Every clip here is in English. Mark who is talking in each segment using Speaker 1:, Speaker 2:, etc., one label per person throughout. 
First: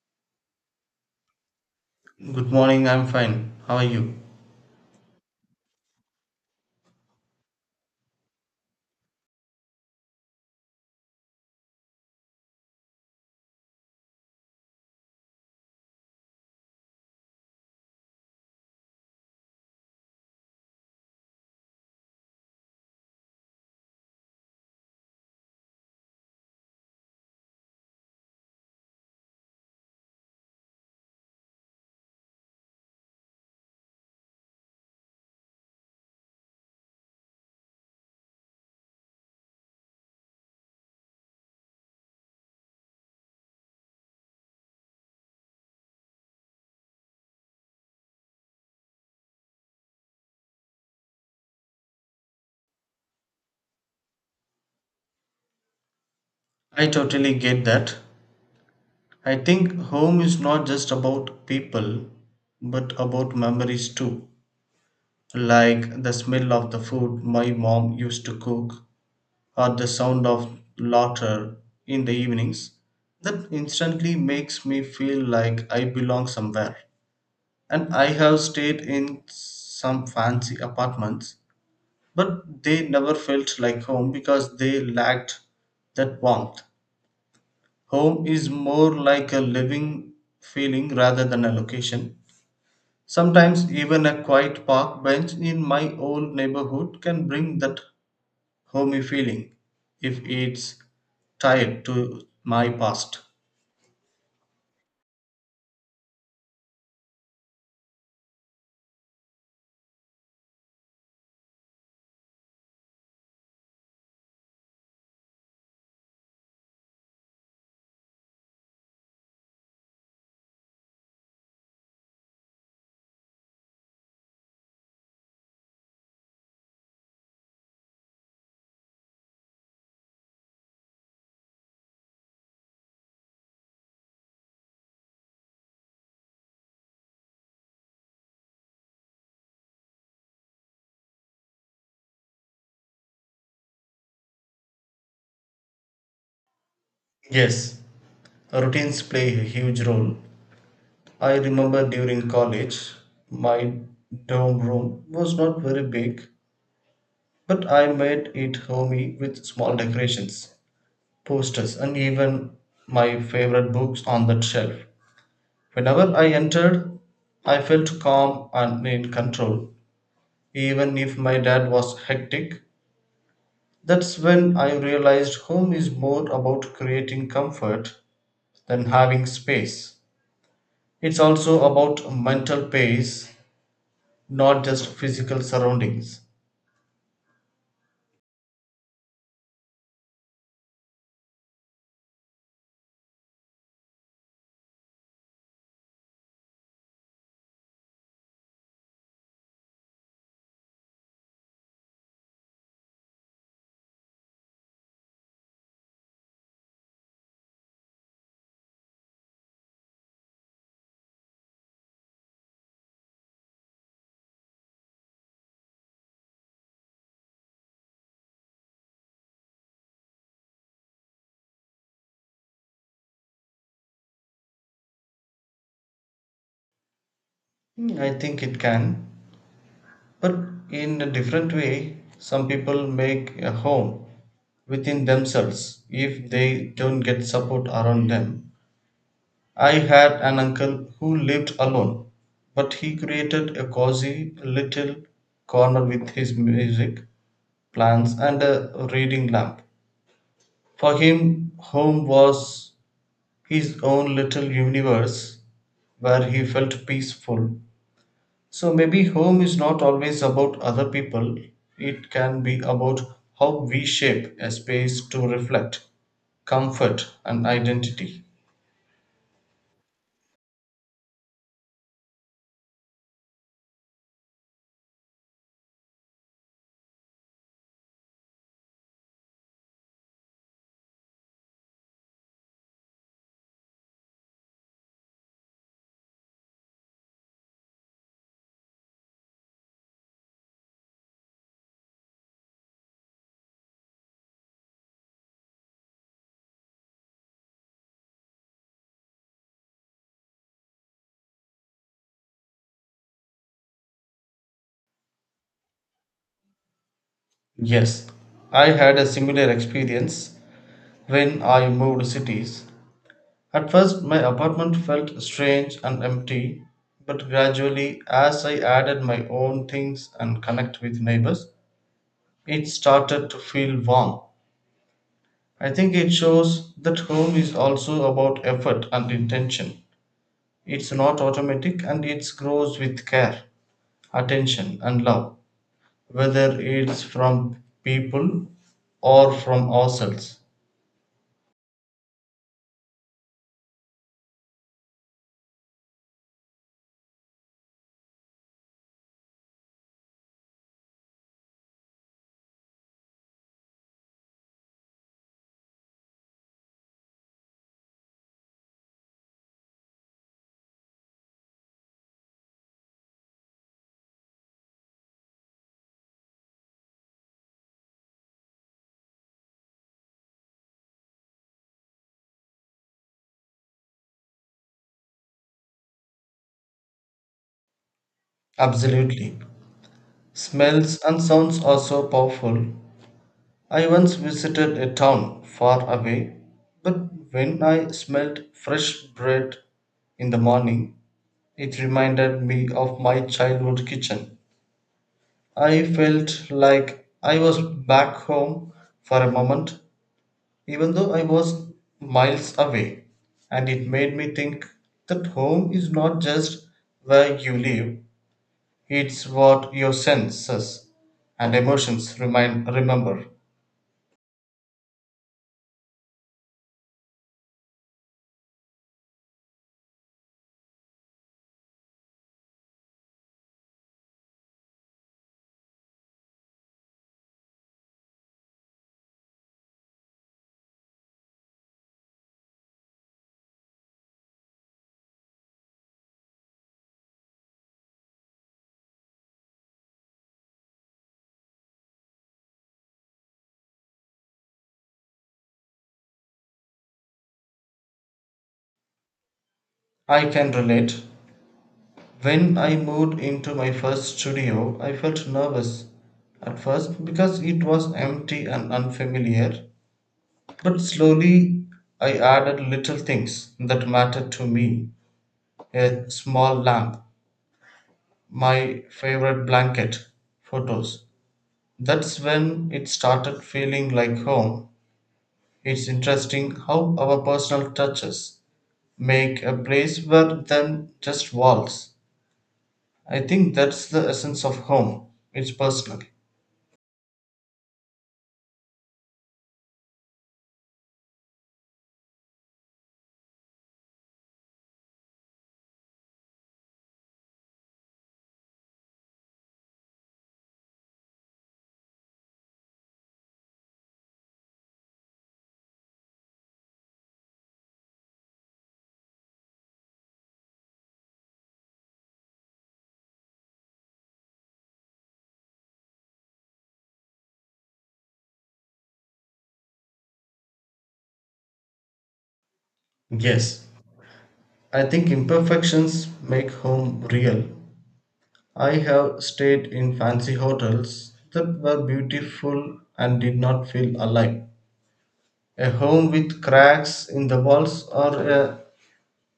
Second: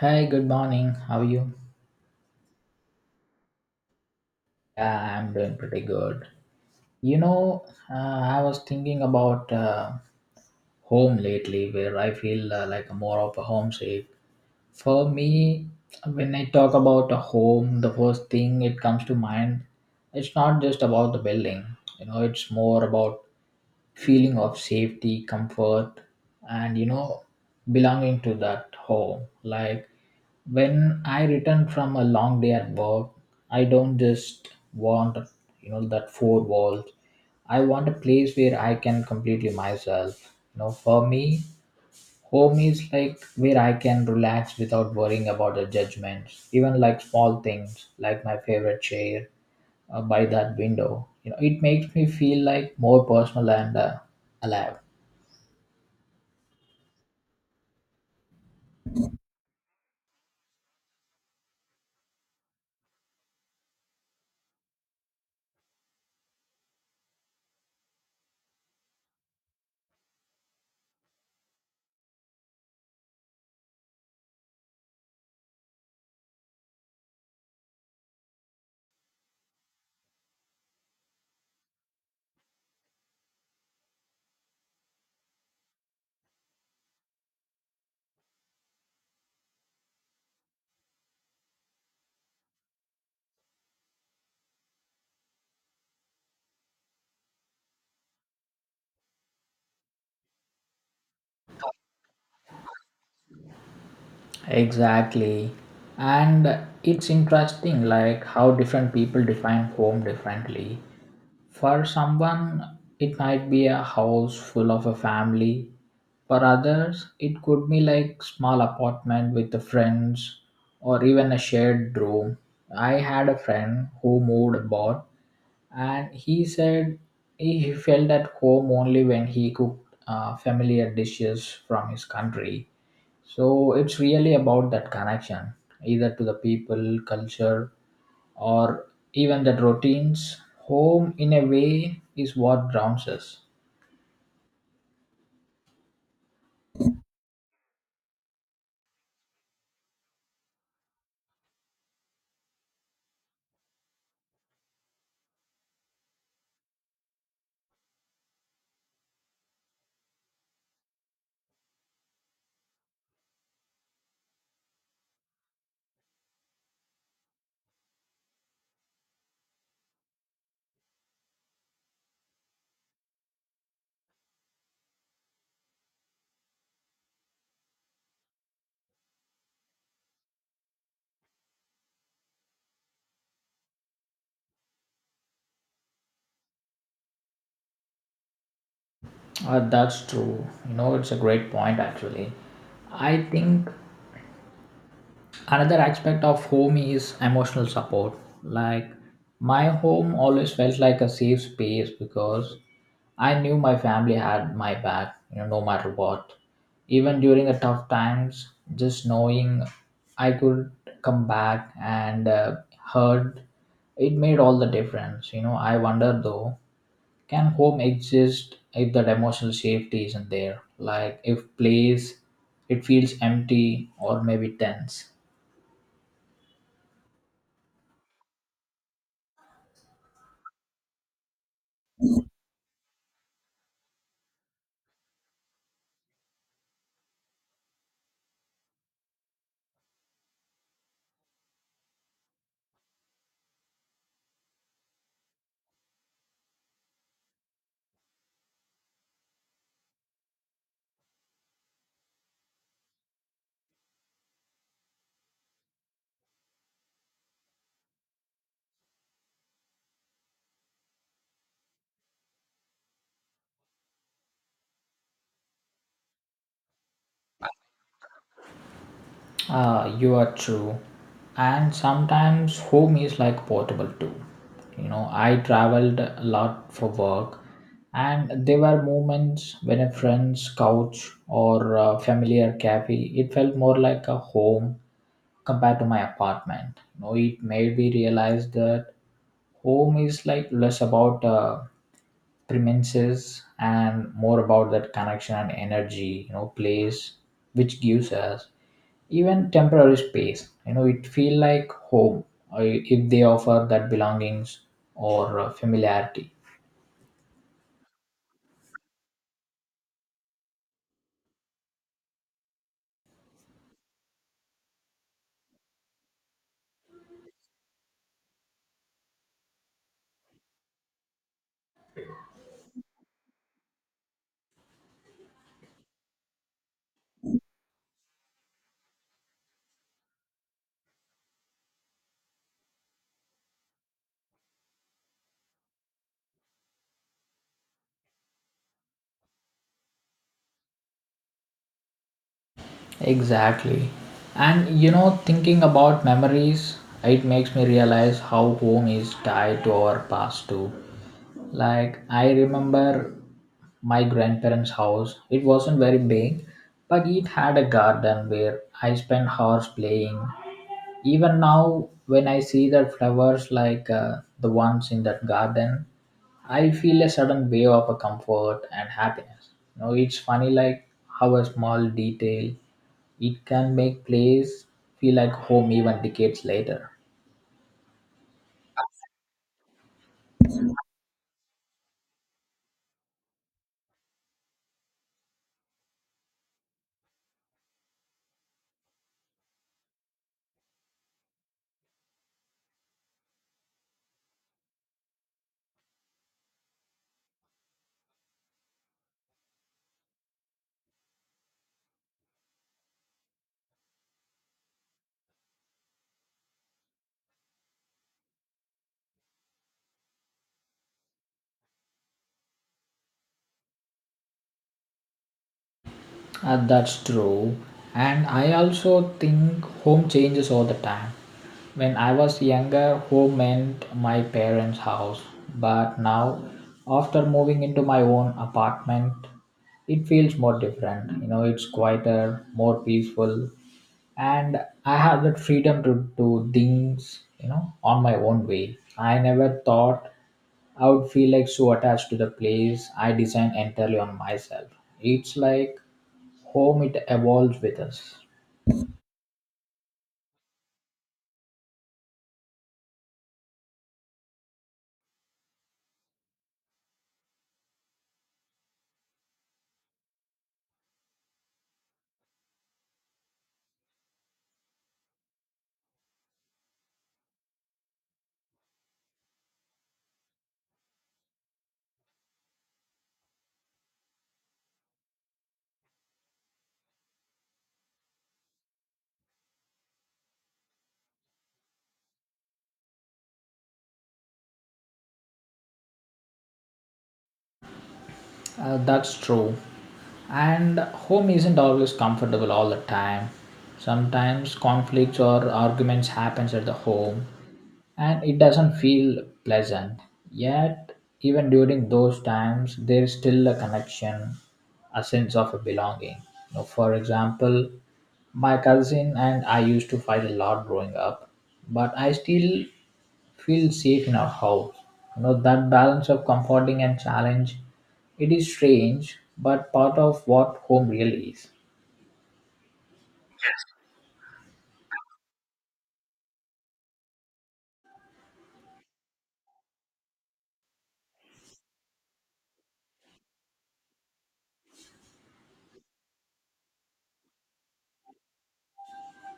Speaker 1: Hi, good morning. How are you?
Speaker 2: Good morning, I'm fine. How are you?
Speaker 1: Yeah, I'm doing pretty good. You know, I was thinking about home lately, where I feel like more of a homesick. For me, when I talk about a home, the first thing it comes to mind, it's not just about the building. You know, it's more about feeling of safety, comfort, and you know, belonging to that home. Like when I return from a long day at work, I don't just want you know that four walls. I want a place where I can completely myself. You know, for me, home is like where I can relax without worrying about the judgments, even like small things like my favorite chair by that window. You know, it makes me feel like more personal and alive.
Speaker 2: I totally get that. I think home is not just about people, but about memories too. Like the smell of the food my mom used to cook, or the sound of laughter in the evenings. That instantly makes me feel like I belong somewhere. And I have stayed in some fancy apartments, but they never felt like home because they lacked that warmth. Home is more like a living feeling rather than a location. Sometimes, even a quiet park bench in my old neighborhood can bring that homey feeling if it's tied to my past.
Speaker 1: Exactly. And it's interesting like how different people define home differently. For someone it might be a house full of a family. For others it could be like small apartment with the friends or even a shared room. I had a friend who moved abroad and he said he felt at home only when he cooked familiar dishes from his country, so it's really about that connection, either to the people, culture, or even that routines. Home, in a way, is what grounds us.
Speaker 2: Yes, routines play a huge role. I remember during college, my dorm room was not very big, but I made it homey with small decorations, posters, and even my favorite books on that shelf. Whenever I entered, I felt calm and in control, even if my dad was hectic. That's when I realized home is more about creating comfort than having space. It's also about mental pace, not just physical surroundings.
Speaker 1: That's true. You know, it's a great point, actually. I think another aspect of home is emotional support, like my home always felt like a safe space because I knew my family had my back, you know, no matter what. Even during the tough times, just knowing I could come back and heard, it made all the difference. You know, I wonder though, can home exist if that emotional safety isn't there, like if place it feels empty or maybe tense?
Speaker 2: Hmm, I think it can, but in a different way. Some people make a home within themselves if they don't get support around them. I had an uncle who lived alone, but he created a cozy little corner with his music, plants, and a reading lamp. For him, home was his own little universe where he felt peaceful. So maybe home is not always about other people, it can be about how we shape a space to reflect comfort and identity.
Speaker 1: Ah, you are true. And sometimes home is like portable too. You know, I traveled a lot for work, and there were moments when a friend's couch or a familiar cafe, it felt more like a home compared to my apartment. You know, it made me realize that home is like less about premises and more about that connection and energy. You know, place which gives us even temporary space, you know, it feel like home if they offer that belongings or familiarity.
Speaker 2: Yes, I had a similar experience. When I moved cities, at first my apartment felt strange and empty, but gradually, as I added my own things and connect with neighbors, it started to feel warm. I think it shows that home is also about effort and intention. It's not automatic and it grows with care, attention, and love, whether it's from people or from ourselves.
Speaker 1: Exactly. And you know, thinking about memories, it makes me realize how home is tied to our past too. Like, I remember my grandparents' house. It wasn't very big, but it had a garden where I spent hours playing. Even now when I see the flowers, like the ones in that garden, I feel a sudden wave of a comfort and happiness. You know, it's funny, like how a small detail, it can make place feel like home even decades later.
Speaker 2: Absolutely. Smells and sounds are so powerful. I once visited a town far away, but when I smelled fresh bread in the morning, it reminded me of my childhood kitchen. I felt like I was back home for a moment, even though I was miles away, and it made me think that home is not just where you live, it's what your senses and emotions remind, remember.
Speaker 1: That's true. And I also think home changes all the time. When I was younger, home meant my parents' house. But now, after moving into my own apartment, it feels more different. You know, it's quieter, more peaceful, and I have that freedom to do things, you know, on my own way. I never thought I would feel like so attached to the place I design entirely on myself. It's like home it evolves with us.
Speaker 2: I can relate. When I moved into my first studio, I felt nervous at first because it was empty and unfamiliar. But slowly, I added little things that mattered to me, a small lamp, my favorite blanket, photos. That's when it started feeling like home. It's interesting how our personal touches make a place rather than just walls. I think that's the essence of home. It's personal.
Speaker 1: That's true, and home isn't always comfortable all the time. Sometimes conflicts or arguments happens at the home, and it doesn't feel pleasant. Yet even during those times there's still a connection, a sense of a belonging. You know, for example, my cousin and I used to fight a lot growing up, but I still feel safe in our house. You know, that balance of comforting and challenge, it is strange, but part of what home really is.
Speaker 2: Yes, I think imperfections make home real. I have stayed in fancy hotels that were beautiful and did not feel alive. A home with cracks in the walls or a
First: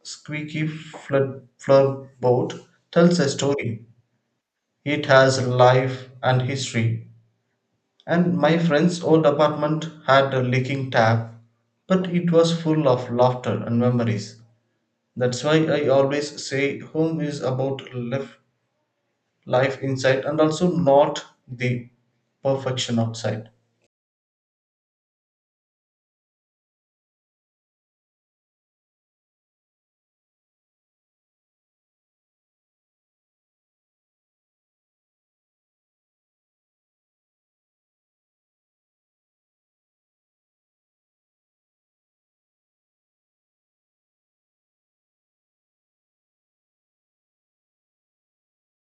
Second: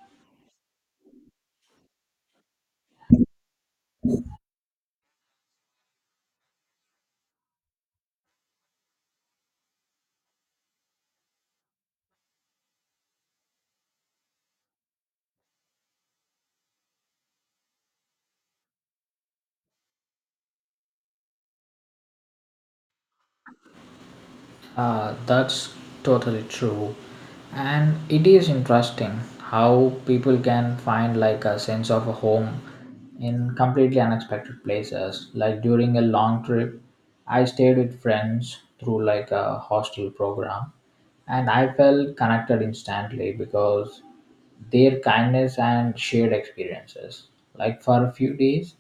Speaker 2: squeaky flood floorboard tells a story. It has life and history. And my friend's old apartment had a leaking tap, but it was full of laughter and memories. That's why I always say home is about live life inside and also not the perfection outside.
Speaker 1: That's totally true. And it is interesting how people can find like a sense of a home in completely unexpected places. Like during a long trip, I stayed with friends through like a hostel program, and I felt connected instantly because their kindness and shared experiences. Like for a few days,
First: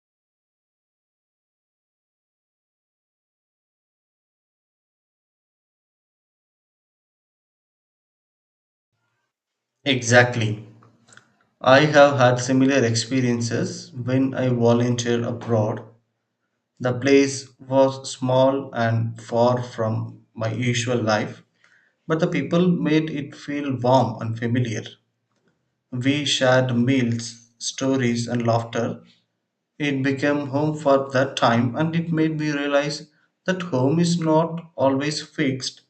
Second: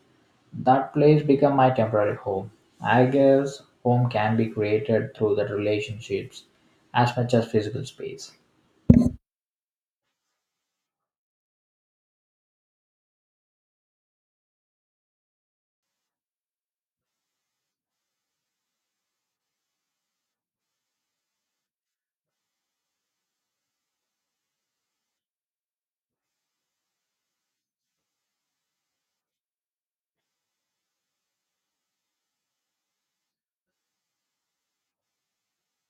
Speaker 1: that place became my temporary home. I guess home can be created through the relationships as much as physical space.
Speaker 2: Exactly. I have had similar experiences when I volunteered abroad. The place was small and far from my usual life, but the people made it feel warm and familiar. We shared meals, stories, and laughter. It became home for that time, and it made me realize that home is not always fixed,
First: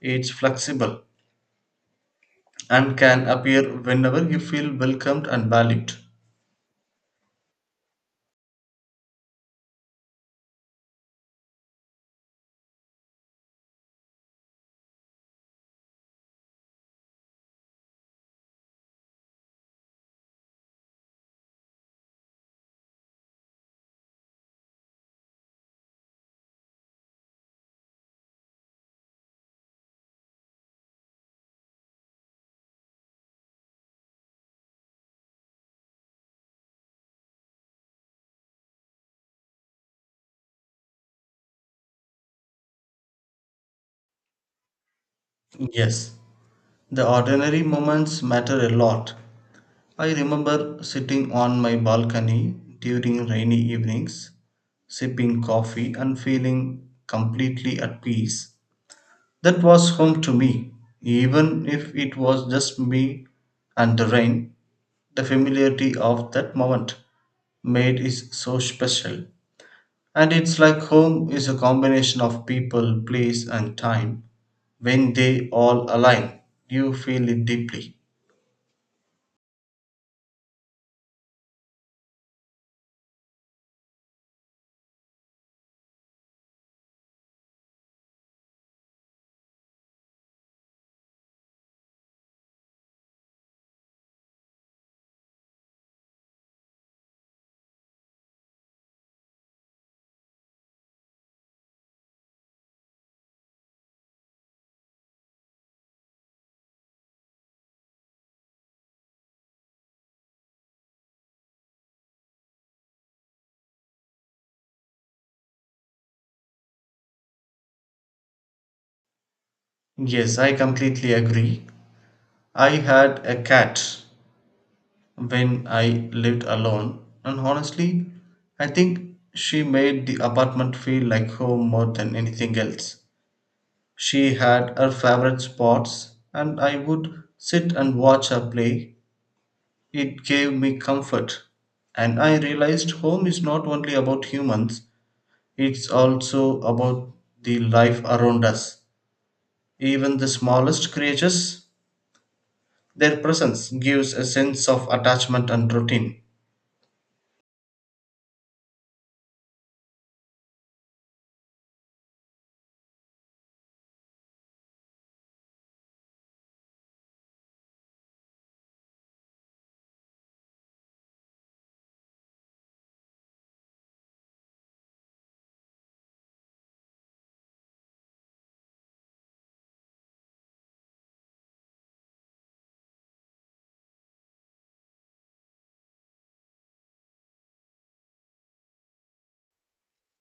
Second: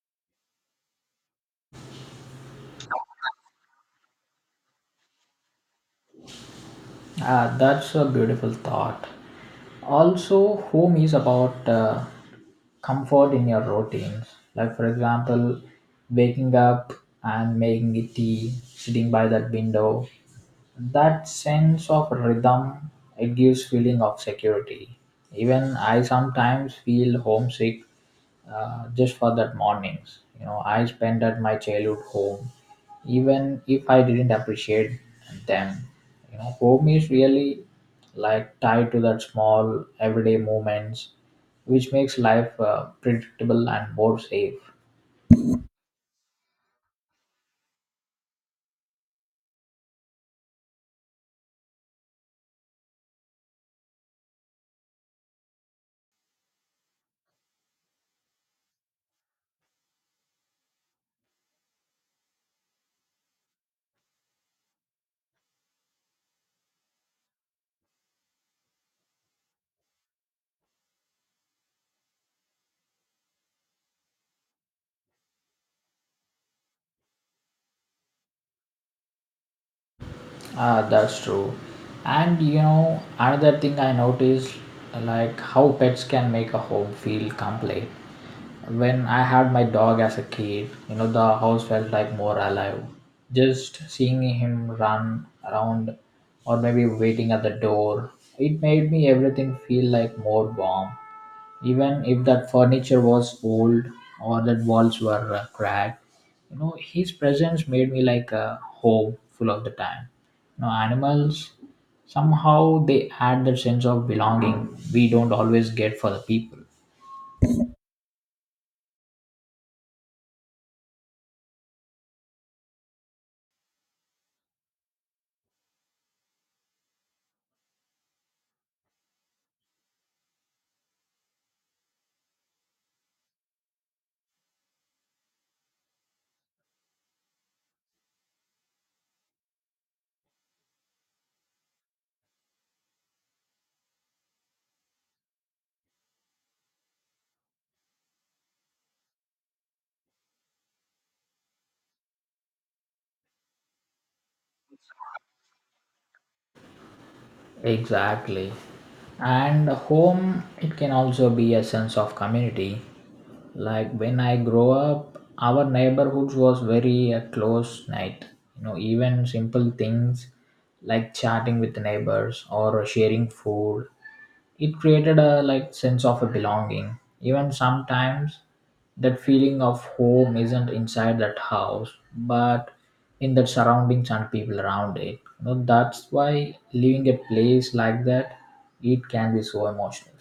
Speaker 2: it's flexible and can appear whenever you feel welcomed and valued.
Speaker 1: Ah, that's a beautiful thought. Also, home is about comfort in your routines. Like, for example, waking up and making it tea, sitting by that window. That sense of rhythm, it gives feeling of security. Even I sometimes feel homesick just for that mornings, you know, I spent at my childhood home, even if I didn't appreciate them. You know, home is really like tied to that small everyday moments which makes life predictable and more safe.
Speaker 2: Yes, the ordinary moments matter a lot. I remember sitting on my balcony during rainy evenings, sipping coffee and feeling completely at peace. That was home to me, even if it was just me and the rain. The familiarity of that moment made it so special. And it's like home is a combination of people, place, and time. When they all align, you feel it deeply.
Speaker 1: Ah, that's true. And you know, another thing I noticed, like how pets can make a home feel complete. When I had my dog as a kid, you know, the house felt like more alive. Just seeing him run around or maybe waiting at the door, it made me everything feel like more warm. Even if that furniture was old or that walls were cracked, you know, his presence made me like a home full of the time. You know, animals somehow they add that sense of belonging we don't always get for the people.
Speaker 2: Yes, I completely agree. I had a cat when I lived alone, and honestly, I think she made the apartment feel like home more than anything else. She had her favorite spots, and I would sit and watch her play. It gave me comfort, and I realized home is not only about humans, it's also about the life around us. Even the smallest creatures, their presence gives a sense of attachment and routine.
Speaker 1: Exactly. And home, it can also be a sense of community. Like when I grow up, our neighborhood was very close knit. You know, even simple things like chatting with the neighbors or sharing food, it created a like sense of a belonging. Even sometimes that feeling of home isn't inside that house but in the surroundings and people around it. You know, that's why leaving a place like that, it can be so emotional.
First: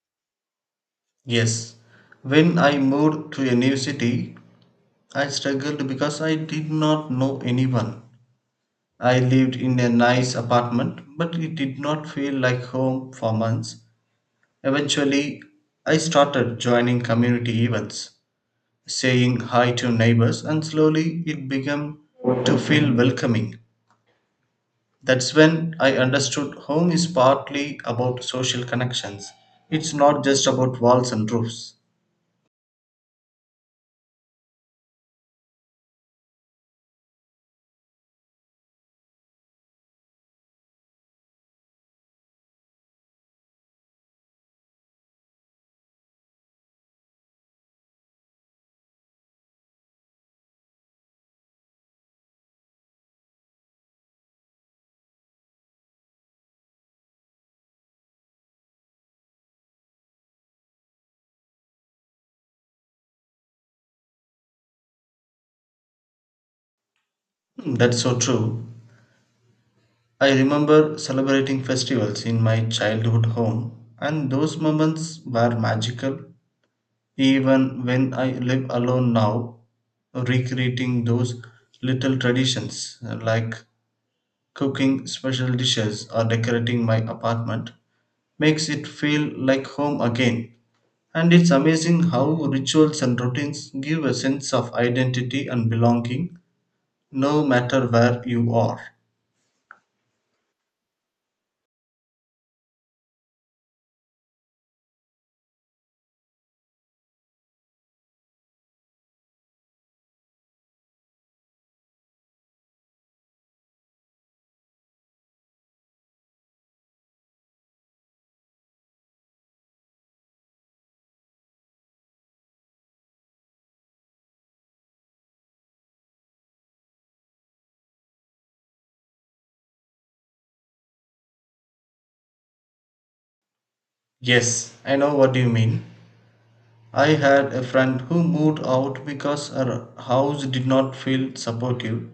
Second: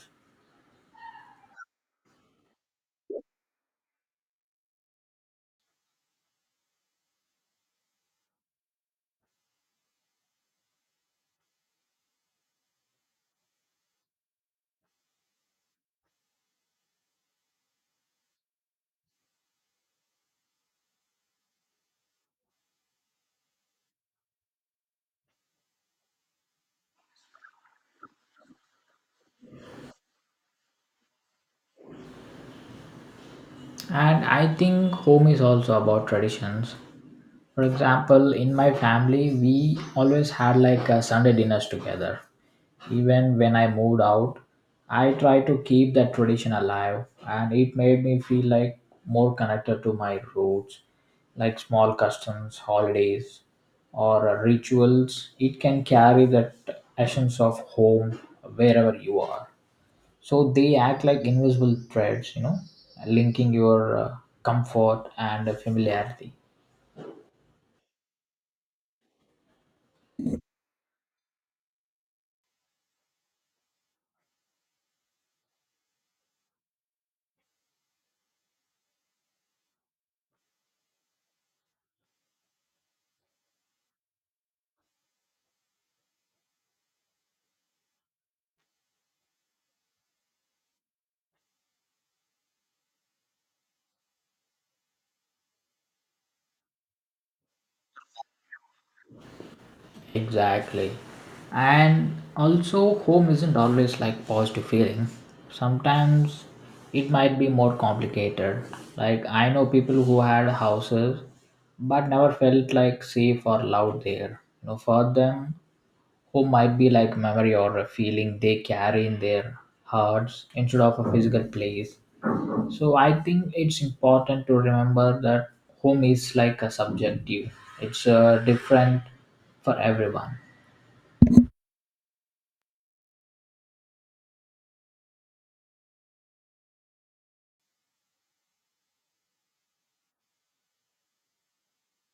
Speaker 2: Yes, when I moved to a new city, I struggled because I did not know anyone. I lived in a nice apartment, but it did not feel like home for months. Eventually, I started joining community events, saying hi to neighbors, and slowly it began to feel welcoming. That's when I understood home is partly about social connections. It's not just about walls and roofs.
Speaker 1: And I think home is also about traditions. For example, in my family we always had like a Sunday dinners together. Even when I moved out, I tried to keep that tradition alive, and it made me feel like more connected to my roots, like small customs, holidays, or rituals. It can carry that essence of home wherever you are. So they act like invisible threads, you know, linking your comfort and familiarity.
Speaker 2: Hmm, that's so true. I remember celebrating festivals in my childhood home, and those moments were magical. Even when I live alone now, recreating those little traditions, like cooking special dishes or decorating my apartment, makes it feel like home again. And it's amazing how rituals and routines give a sense of identity and belonging no matter where you are.
Speaker 1: Exactly. And also, home isn't always like positive feeling. Sometimes it might be more complicated. Like, I know people who had houses but never felt like safe or loved there. You know, for them, home might be like memory or a feeling they carry in their hearts instead of a physical place. So, I think it's important to remember that home is like a subjective, it's different for everyone.
Speaker 2: Yes, I know what you mean. I had a friend who moved out because her house did not feel supportive.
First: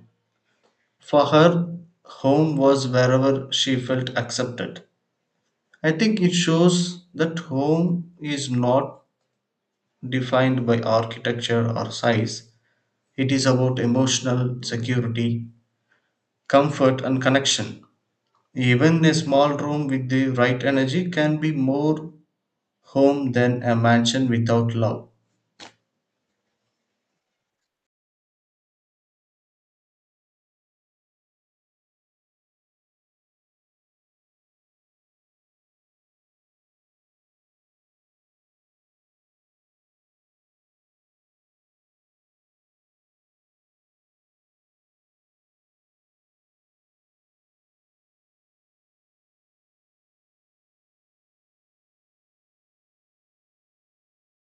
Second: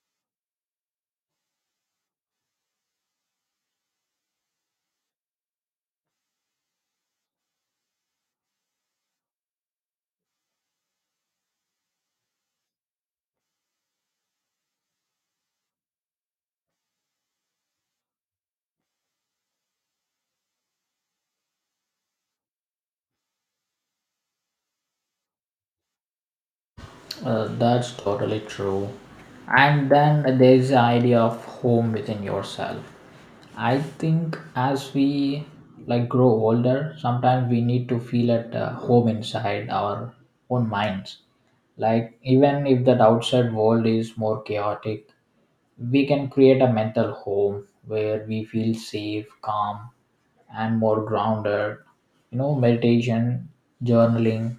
Speaker 2: For her, home was wherever she felt accepted. I think it shows that home is not defined by architecture or size. It is about emotional security, comfort, and connection. Even a small room with the right energy can be more home than a mansion without love.
Speaker 1: That's totally true. And then there's the idea of home within yourself. I think as we like grow older, sometimes we need to feel at home inside our own minds. Like even if that outside world is more chaotic, we can create a mental home where we feel safe, calm, and more grounded. You know, meditation, journaling,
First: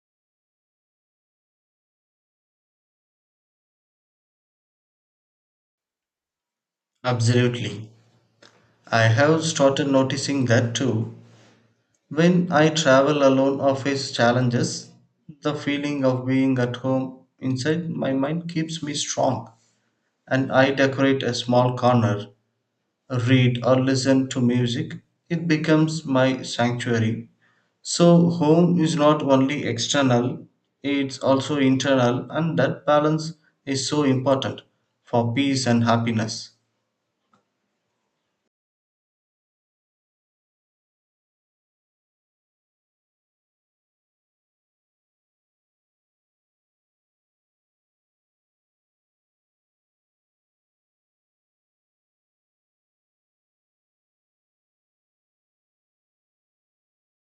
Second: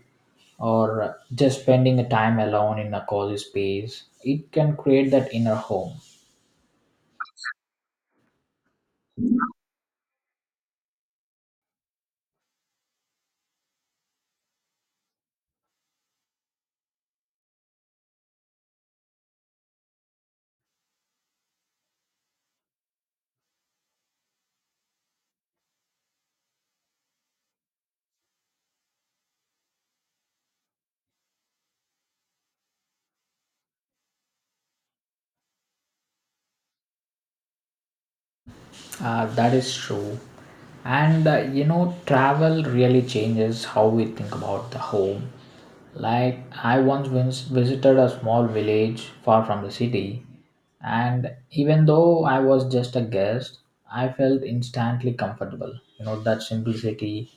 Speaker 1: or just spending a time alone in a cozy space. It can create that inner home.
Speaker 2: Absolutely. I have started noticing that too. When I travel alone or face challenges, the feeling of being at home inside my mind keeps me strong. And I decorate a small corner, read, or listen to music, it becomes my sanctuary. So, home is not only external, it's also internal, and that balance is so important for peace and happiness.
Speaker 1: That is true. And you know, travel really changes how we think about the home. Like, I once visited a small village far from the city, and even though I was just a guest, I felt instantly comfortable. You know, that simplicity,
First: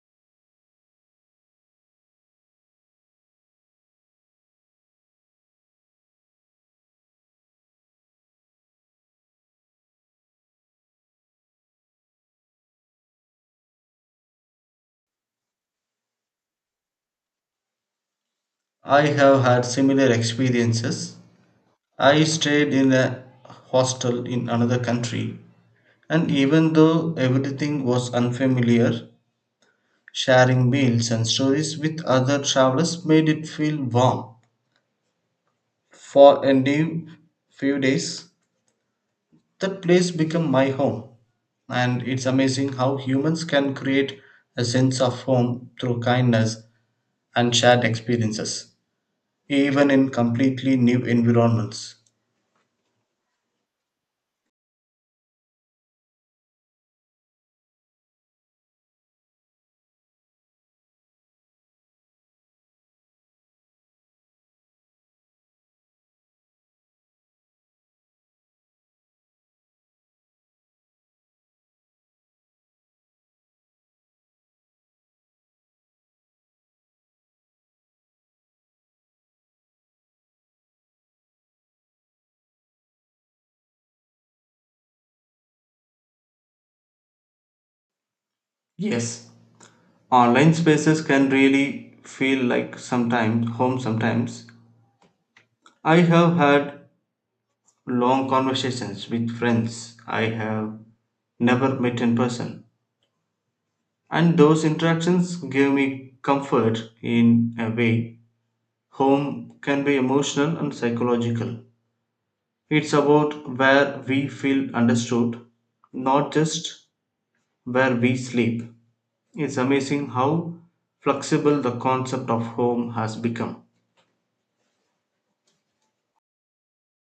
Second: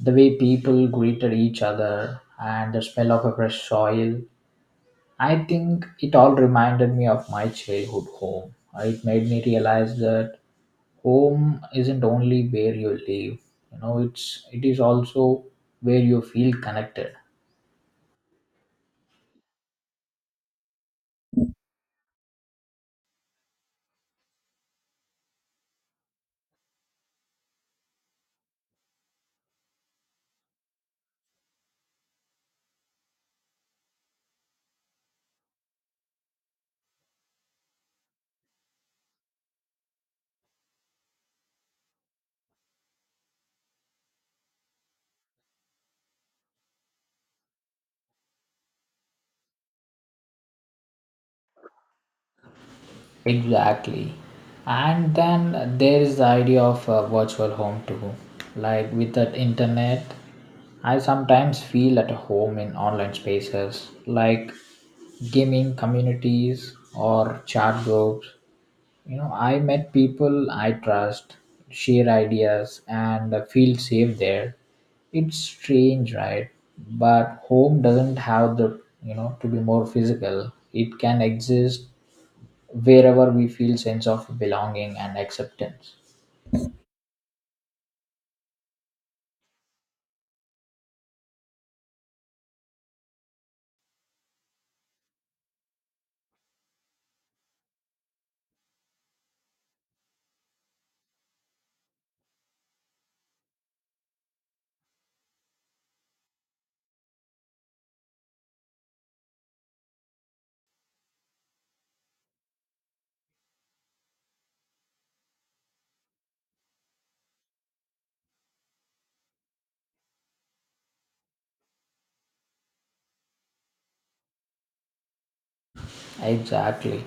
Speaker 1: the way people greeted each other, and the smell of a fresh soil. I think it all reminded me of my childhood home. It made me realize that home isn't only where you live. You know, it is also where you feel connected.
Speaker 2: I have had similar experiences. I stayed in a hostel in another country, and even though everything was unfamiliar, sharing meals and stories with other travelers made it feel warm. For a new few days, that place became my home. And it's amazing how humans can create a sense of home through kindness and shared experiences, even in completely new environments.
Speaker 1: Exactly. And then there is the idea of a virtual home too. Like with that internet, I sometimes feel at home in online spaces like gaming communities or chat groups. You know, I met people I trust, share ideas and feel safe there. It's strange, right? But home doesn't have the, you know, to be more physical. It can exist wherever we feel sense of belonging and acceptance.
Speaker 2: Yes, online spaces can really feel like sometimes home sometimes. I have had long conversations with friends I have never met in person, and those interactions give me comfort in a way. Home can be emotional and psychological. It's about where we feel understood, not just where we sleep. It's amazing how flexible the concept of home has become.
Speaker 1: Exactly.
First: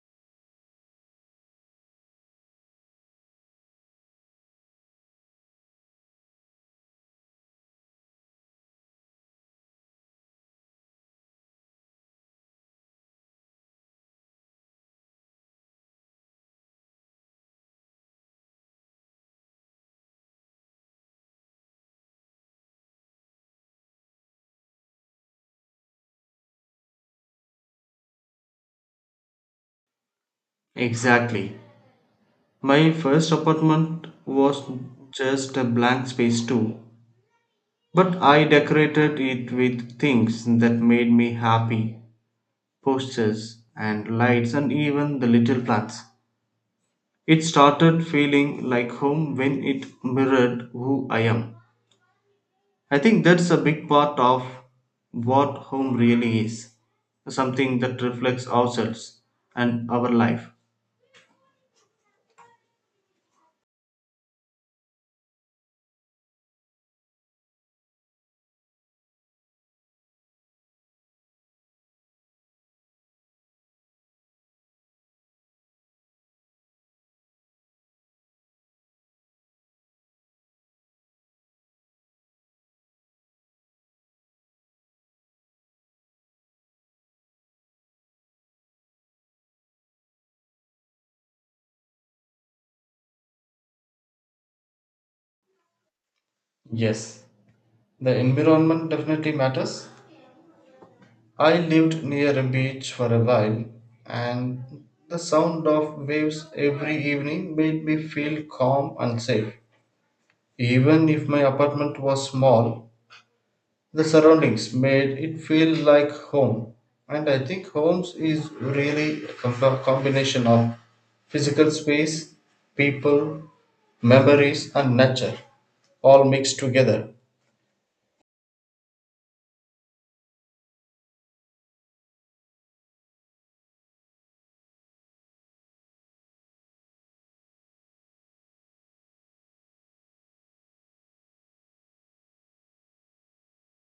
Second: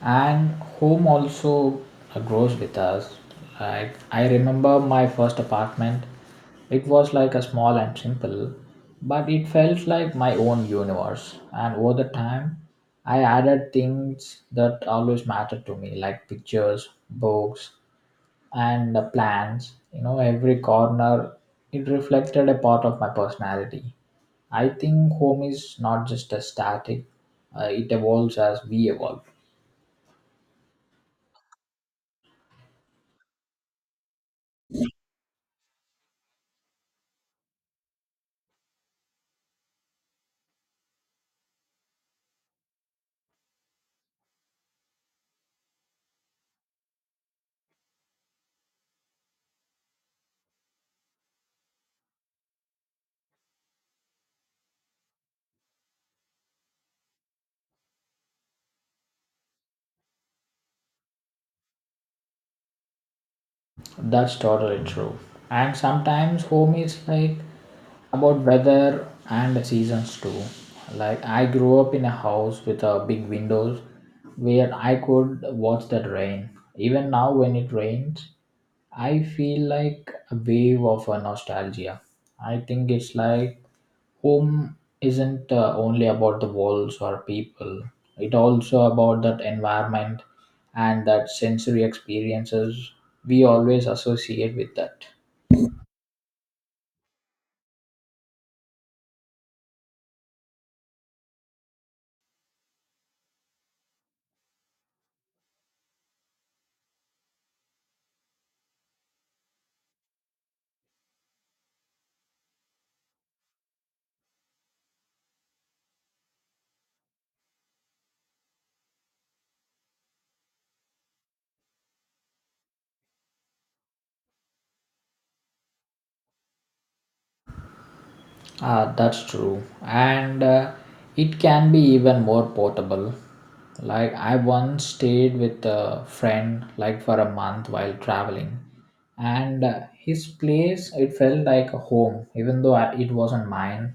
Speaker 1: And home also grows with us. Like I remember my first apartment. It was like a small and simple, but it felt like my own universe. And over the time, I added things that always mattered to me, like pictures, books, and the plans. You know, every corner, it reflected a part of my personality. I think home is not just a static, it evolves as we evolve.
Speaker 2: Exactly. My first apartment was just a blank space, too. But I decorated it with things that made me happy, postures and lights and even the little plants. It started feeling like home when it mirrored who I am. I think that's a big part of what home really is, something that reflects ourselves and our life.
Speaker 1: That's totally true. And sometimes home is like about weather and the seasons too. Like I grew up in a house with a big windows where I could watch the rain. Even now when it rains, I feel like a wave of a nostalgia. I think it's like home isn't only about the walls or people, it also about that environment and that sensory experiences we always associate with that.
Speaker 2: Yes, the environment definitely matters. I lived near a beach for a while, and the sound of waves every evening made me feel calm and safe. Even if my apartment was small, the surroundings made it feel like home. And I think homes is really a combination of physical space, people, memories, and nature, all mixed together.
Speaker 1: Ah, that's true. And it can be even more portable. Like, I once stayed with a friend, like, for a month while traveling. And his place, it felt like a home, even though I, it wasn't mine.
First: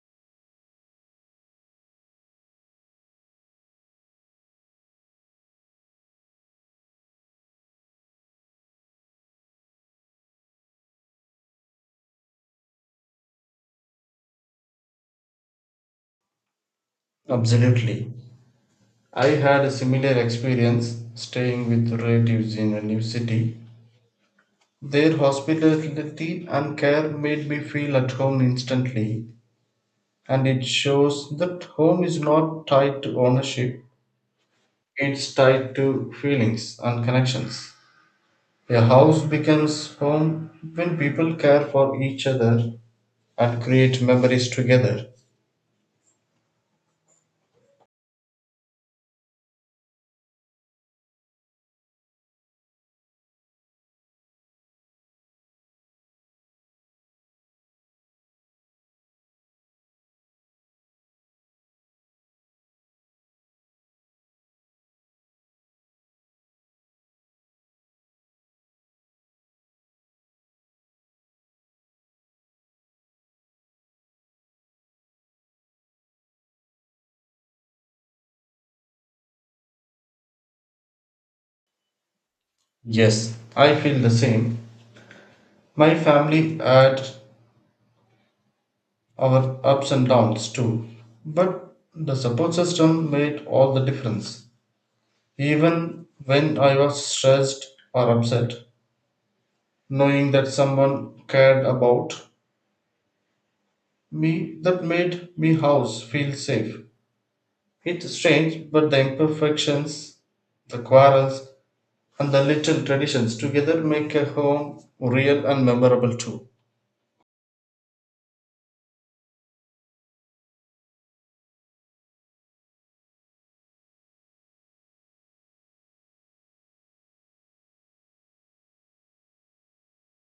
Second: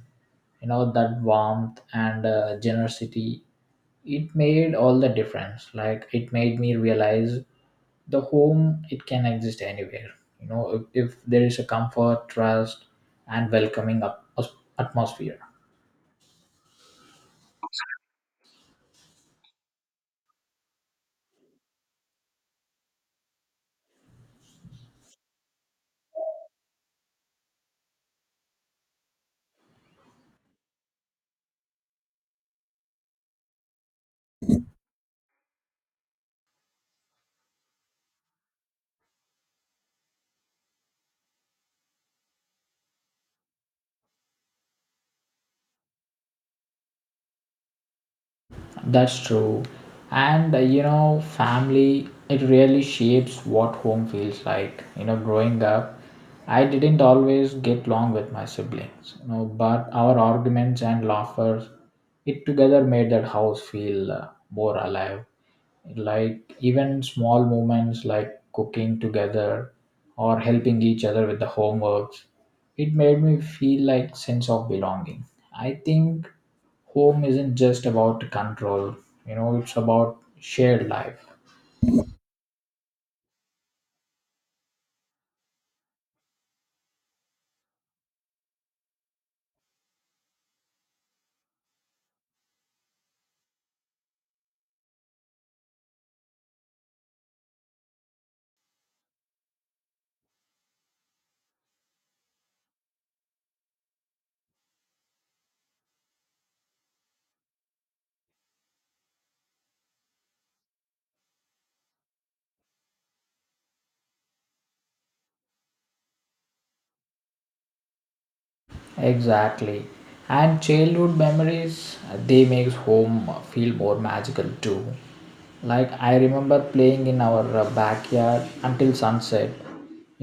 Speaker 1: You know, that warmth and generosity, it made all the difference. Like, it made me realize the home it can exist anywhere. You know, if there is a comfort trust and welcoming up, atmosphere.
Speaker 2: Absolutely. I had a similar experience staying with relatives in a new city. Their hospitality and care made me feel at home instantly, and it shows that home is not tied to ownership, it's tied to feelings and connections. A house becomes home when people care for each other and create memories together.
Speaker 1: That's true. And you know, family, it really shapes what home feels like. You know, growing up, I didn't always get along with my siblings, you know, but our arguments and laughter, it together made that house feel more alive. Like even small moments like cooking together or helping each other with the homeworks, it made me feel like sense of belonging. I think home isn't just about control, you know, it's about shared life.
Speaker 2: Yes, I feel the same. My family had our ups and downs too, but the support system made all the difference. Even when I was stressed or upset, knowing that someone cared about me, that made me house feel safe. It's strange, but the imperfections, the quarrels, and the little traditions together make a home real and memorable too.
Speaker 1: Exactly. And childhood memories they makes home feel more magical too. Like I remember playing in our backyard until sunset.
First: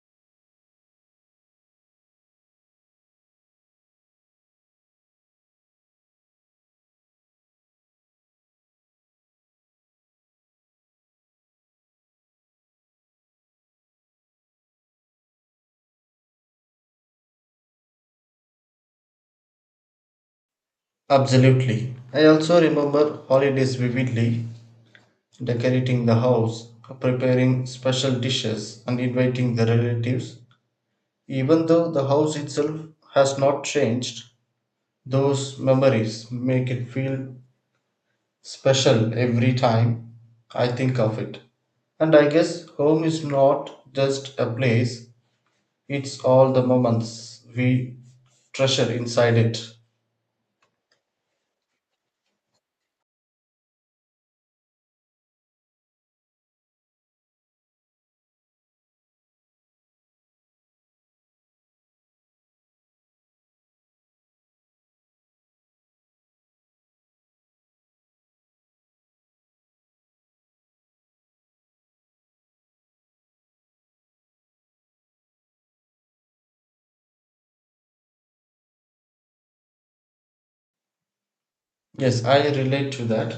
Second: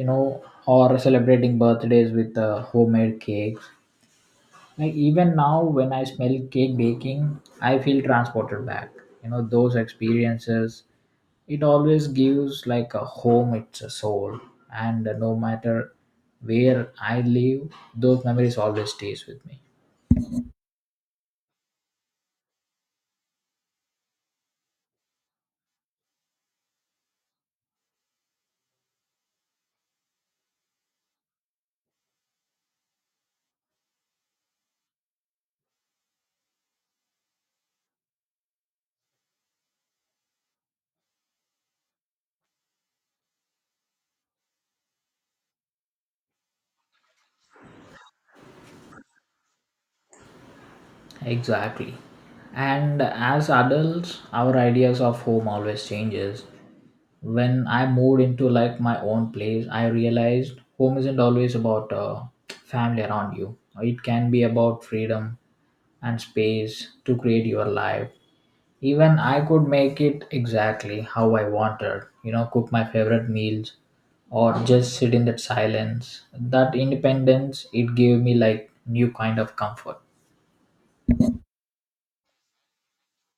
Speaker 1: You know, or celebrating birthdays with homemade cakes. Like even now when I smell cake baking, I feel transported back. You know, those experiences, it always gives like a home it's a soul. And no matter where I live, those memories always stays with me.
Speaker 2: Absolutely. I also remember holidays vividly, decorating the house, preparing special dishes, and inviting the relatives. Even though the house itself has not changed, those memories make it feel special every time I think of it. And I guess home is not just a place, it's all the moments we treasure inside it.
Speaker 1: Exactly. And as adults our ideas of home always changes. When I moved into like my own place, I realized home isn't always about family around you. It can be about freedom and space to create your life. Even I could make it exactly how I wanted. You know, cook my favorite meals or just sit in that silence. That independence, it gave me like new kind of comfort.
Speaker 2: Yes, I relate to that.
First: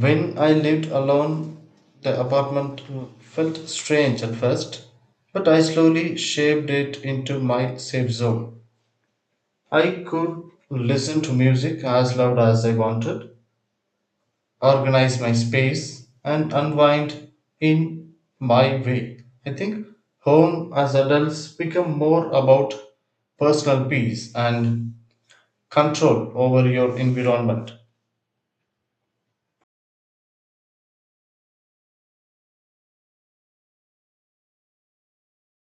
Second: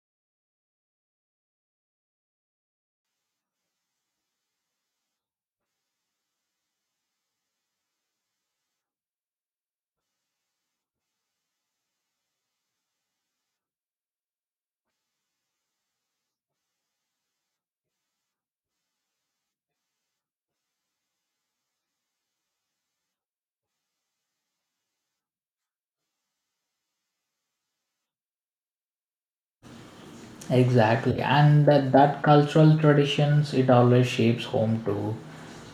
Speaker 2: When I lived alone, the apartment felt strange at first, but I slowly shaped it into my safe zone. I could listen to music as loud as I wanted, organize my space and unwind in my way. I think home as adults become more about personal peace and control over your environment.
Speaker 1: Exactly, and that cultural traditions it always shapes home too.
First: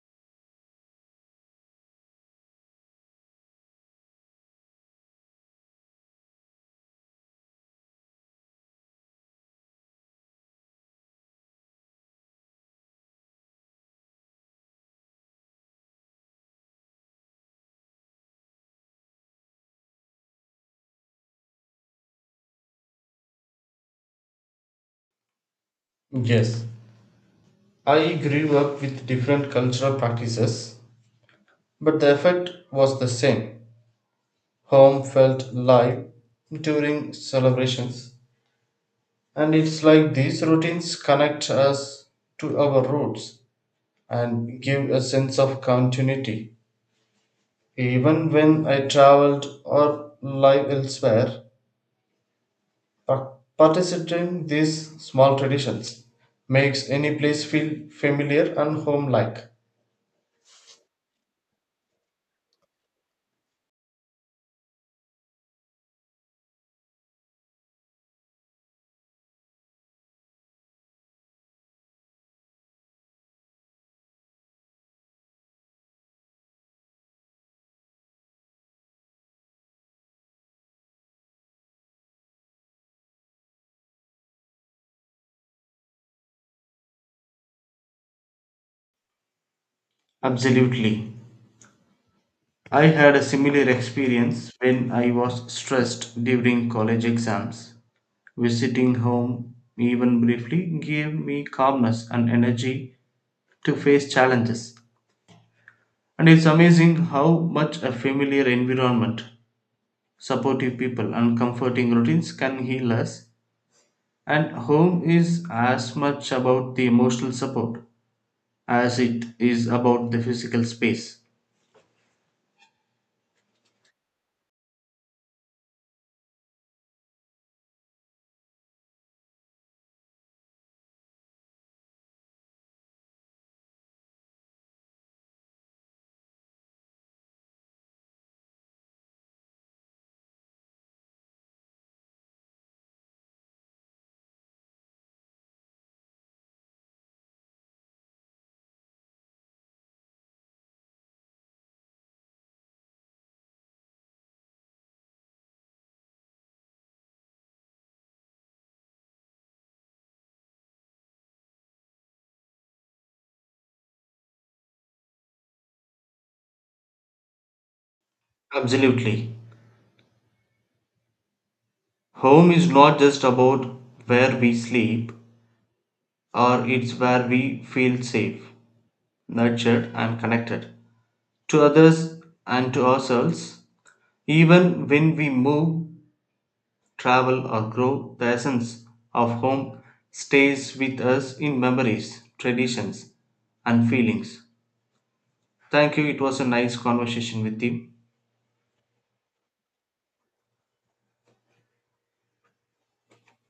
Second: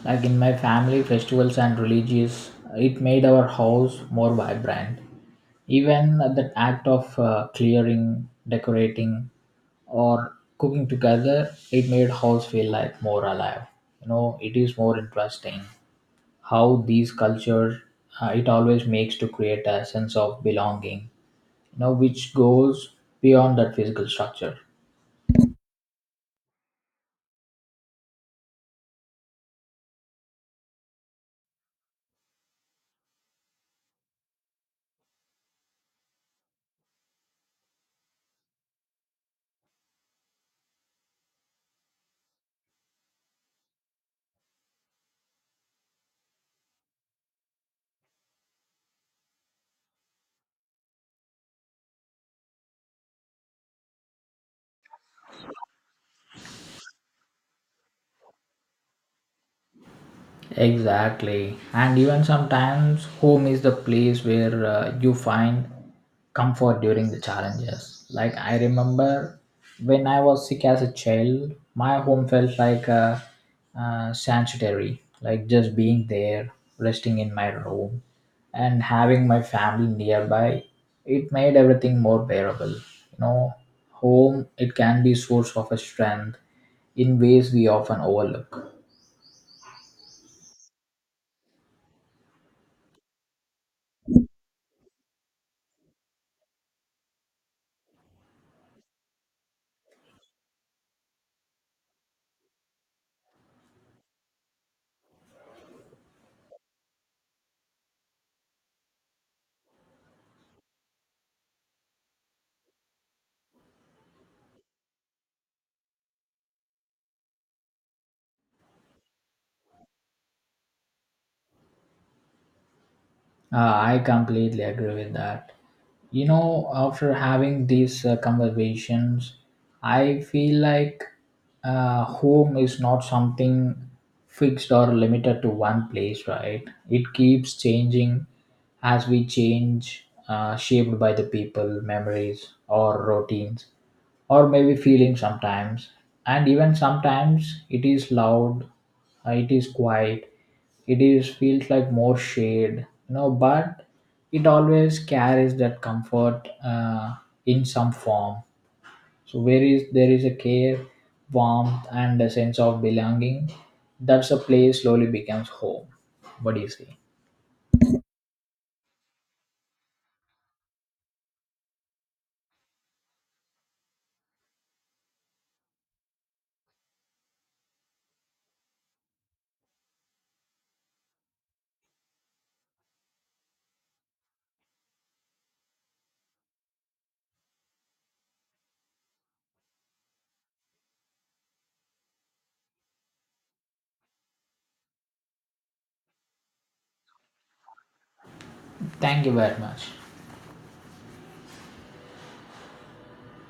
Speaker 1: Like in my family, festivals and religious, it made our house more vibrant. Even the act of clearing, decorating, or cooking together, it made house feel like more alive. You know, it is more interesting how these culture it always makes to create a sense of belonging. You know, which goes beyond that physical structure.
Speaker 2: Yes, I grew up with different cultural practices, but the effect was the same. Home felt live during celebrations, and it's like these routines connect us to our roots and give a sense of continuity. Even when I traveled or live elsewhere, participating in these small traditions makes any place feel familiar and home-like.
Speaker 1: Exactly. And even sometimes, home is the place where you find comfort during the challenges. Like, I remember when I was sick as a child, my home felt like a, sanctuary, like just being there, resting in my room, and having my family nearby. It made everything more bearable. You know, home, it can be source of a strength in ways we often overlook.
Speaker 2: Absolutely. I had a similar experience when I was stressed during college exams. Visiting home, even briefly, gave me calmness and energy to face challenges. And it's amazing how much a familiar environment, supportive people, and comforting routines can heal us, and home is as much about the emotional support as it is about the physical space.
Speaker 1: I completely agree with that. You know, after having these conversations, I feel like home is not something fixed or limited to one place, right? It keeps changing as we change, shaped by the people, memories, or routines, or maybe feeling sometimes. And even sometimes it is loud, it is quiet, it is feels like more shade. You know, but it always carries that comfort in some form. So where is there is a care, warmth and a sense of belonging, that's a place slowly becomes home. What do you say?
Speaker 2: Absolutely. Home is not just about where we sleep, or it's where we feel safe, nurtured, and connected to others and to ourselves. Even when we move, travel, or grow, the essence of home stays with us in memories, traditions, and feelings. Thank you. It was a nice conversation with you.
Speaker 1: Thank you very much.